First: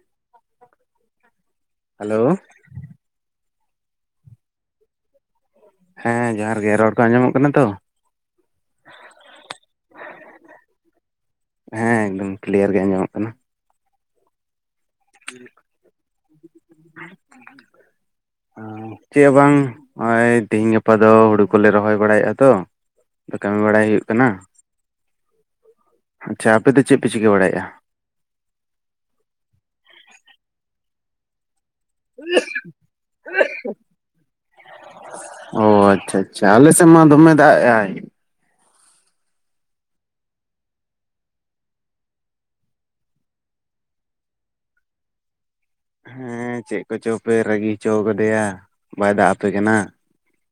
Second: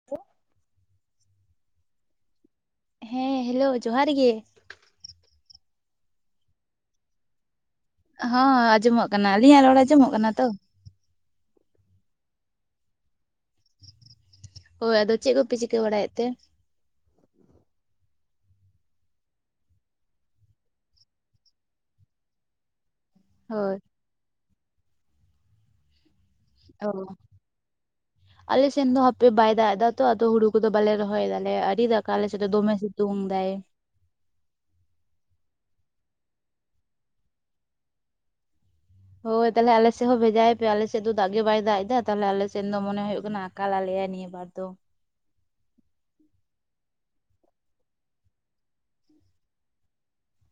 [unintelligible] Hello ᱦᱮᱸ hello ᱡᱚᱦᱟᱨ ᱜᱮ ᱦᱮᱸ ᱡᱚᱦᱟᱨ ᱜᱮ ᱨᱚᱲ ᱠᱚ ᱟᱸᱡᱚᱢᱚᱜ ᱠᱟᱱᱟ ᱛᱚ? ᱦᱚᱸ ᱟᱸᱡᱚᱢᱚᱜ ᱠᱟᱱᱟ ᱟᱹᱞᱤᱧᱟᱜ ᱨᱚᱲ ᱟᱸᱡᱚᱢᱚᱜ ᱠᱟᱱᱟ ᱛᱚ? ᱦᱮᱸ ᱮᱠᱫᱚᱢ ᱠᱞᱤᱭᱟᱨ ᱜᱮ ᱟᱸᱡᱚᱢᱚᱜ ᱠᱟᱱᱟ ᱦᱳᱭ ᱟᱫᱚ ᱪᱮᱫ ᱠᱚᱯᱮ ᱪᱤᱠᱟᱹ ᱵᱟᱲᱟᱭᱮᱫ ᱛᱮ? [unintelligible] ᱪᱮ ᱵᱟᱝ ᱚᱜ-ᱚᱭ ᱛᱮᱦᱮᱧ ᱜᱟᱯᱟ ᱫᱚ ᱦᱩᱲᱩ ᱠᱚᱞᱮ ᱨᱚᱦᱚᱭ ᱵᱟᱲᱟᱭᱮᱜ-ᱟ ᱛᱚ ᱠᱟᱹᱢᱤ ᱦᱳᱭ ᱵᱟᱲᱟᱭ ᱦᱩᱭᱩᱜ ᱠᱟᱱᱟ ᱟᱪᱪᱷᱟ ᱟᱯᱮ ᱫᱚ ᱚ ᱪᱮᱫ ᱯᱮ ᱪᱤᱠᱟᱹ ᱵᱟᱲᱟᱭ ᱮᱜ-ᱟ? ᱟᱞᱮ ᱥᱮᱱ ᱫᱚ ᱦᱟᱯᱮ ᱵᱟᱭ ᱫᱟᱜ ᱮᱫᱟ ᱛᱚ ᱟᱫᱚ ᱦᱩᱲᱩ ᱠᱚᱫᱚ ᱵᱟᱞᱮ ᱨᱚᱦᱚᱭ ᱫᱟᱞᱮ ᱟᱹᱣᱨᱤ ᱫᱟᱜᱽ ᱠᱟ ᱟᱞᱮ ᱥᱮᱫ ᱫᱚ ᱫᱚᱢᱮ ᱥᱤᱛᱩᱝ ᱫᱟᱭ ᱚ ᱟᱪᱪᱷᱟ ᱟᱪᱪᱷᱟ ᱟᱞᱮ ᱥᱮᱫ ᱢᱟ ᱫᱚᱢᱮ ᱫᱟᱜᱽ ᱮᱜᱟᱭ᱾ ᱦᱳᱭ ᱛᱟᱦᱚᱞᱮ ᱟᱞᱮᱥᱮᱫ ᱦᱚᱸ ᱵᱷᱮᱡᱟᱭᱮ ᱯᱮ ᱟᱞᱮ ᱥᱮᱫ ᱫᱚ ᱫᱟᱜᱽ ᱜᱮ ᱵᱟᱭ ᱫᱟᱜᱽ ᱮᱫᱟ ᱛᱟᱦᱚᱞᱮ ᱟᱞᱮ ᱥᱮᱱ ᱫᱚ ᱢᱚᱱᱮ ᱦᱩᱭᱩᱜ ᱠᱟᱱᱟ ᱟᱠᱟᱞ ᱟᱞᱮᱭᱟᱭ ᱱᱤᱭᱟᱹ ᱦᱮᱸᱛᱚ ᱦᱩᱸ ᱪᱮᱜ ᱠᱚᱪᱚ ᱯᱮ ᱨᱟᱹᱜᱤ ᱦᱚᱪᱚ ᱠᱟᱫᱮᱭᱟ ᱵᱟᱭ ᱫᱟᱜᱽ ᱟᱯᱮ ᱠᱟᱱᱟ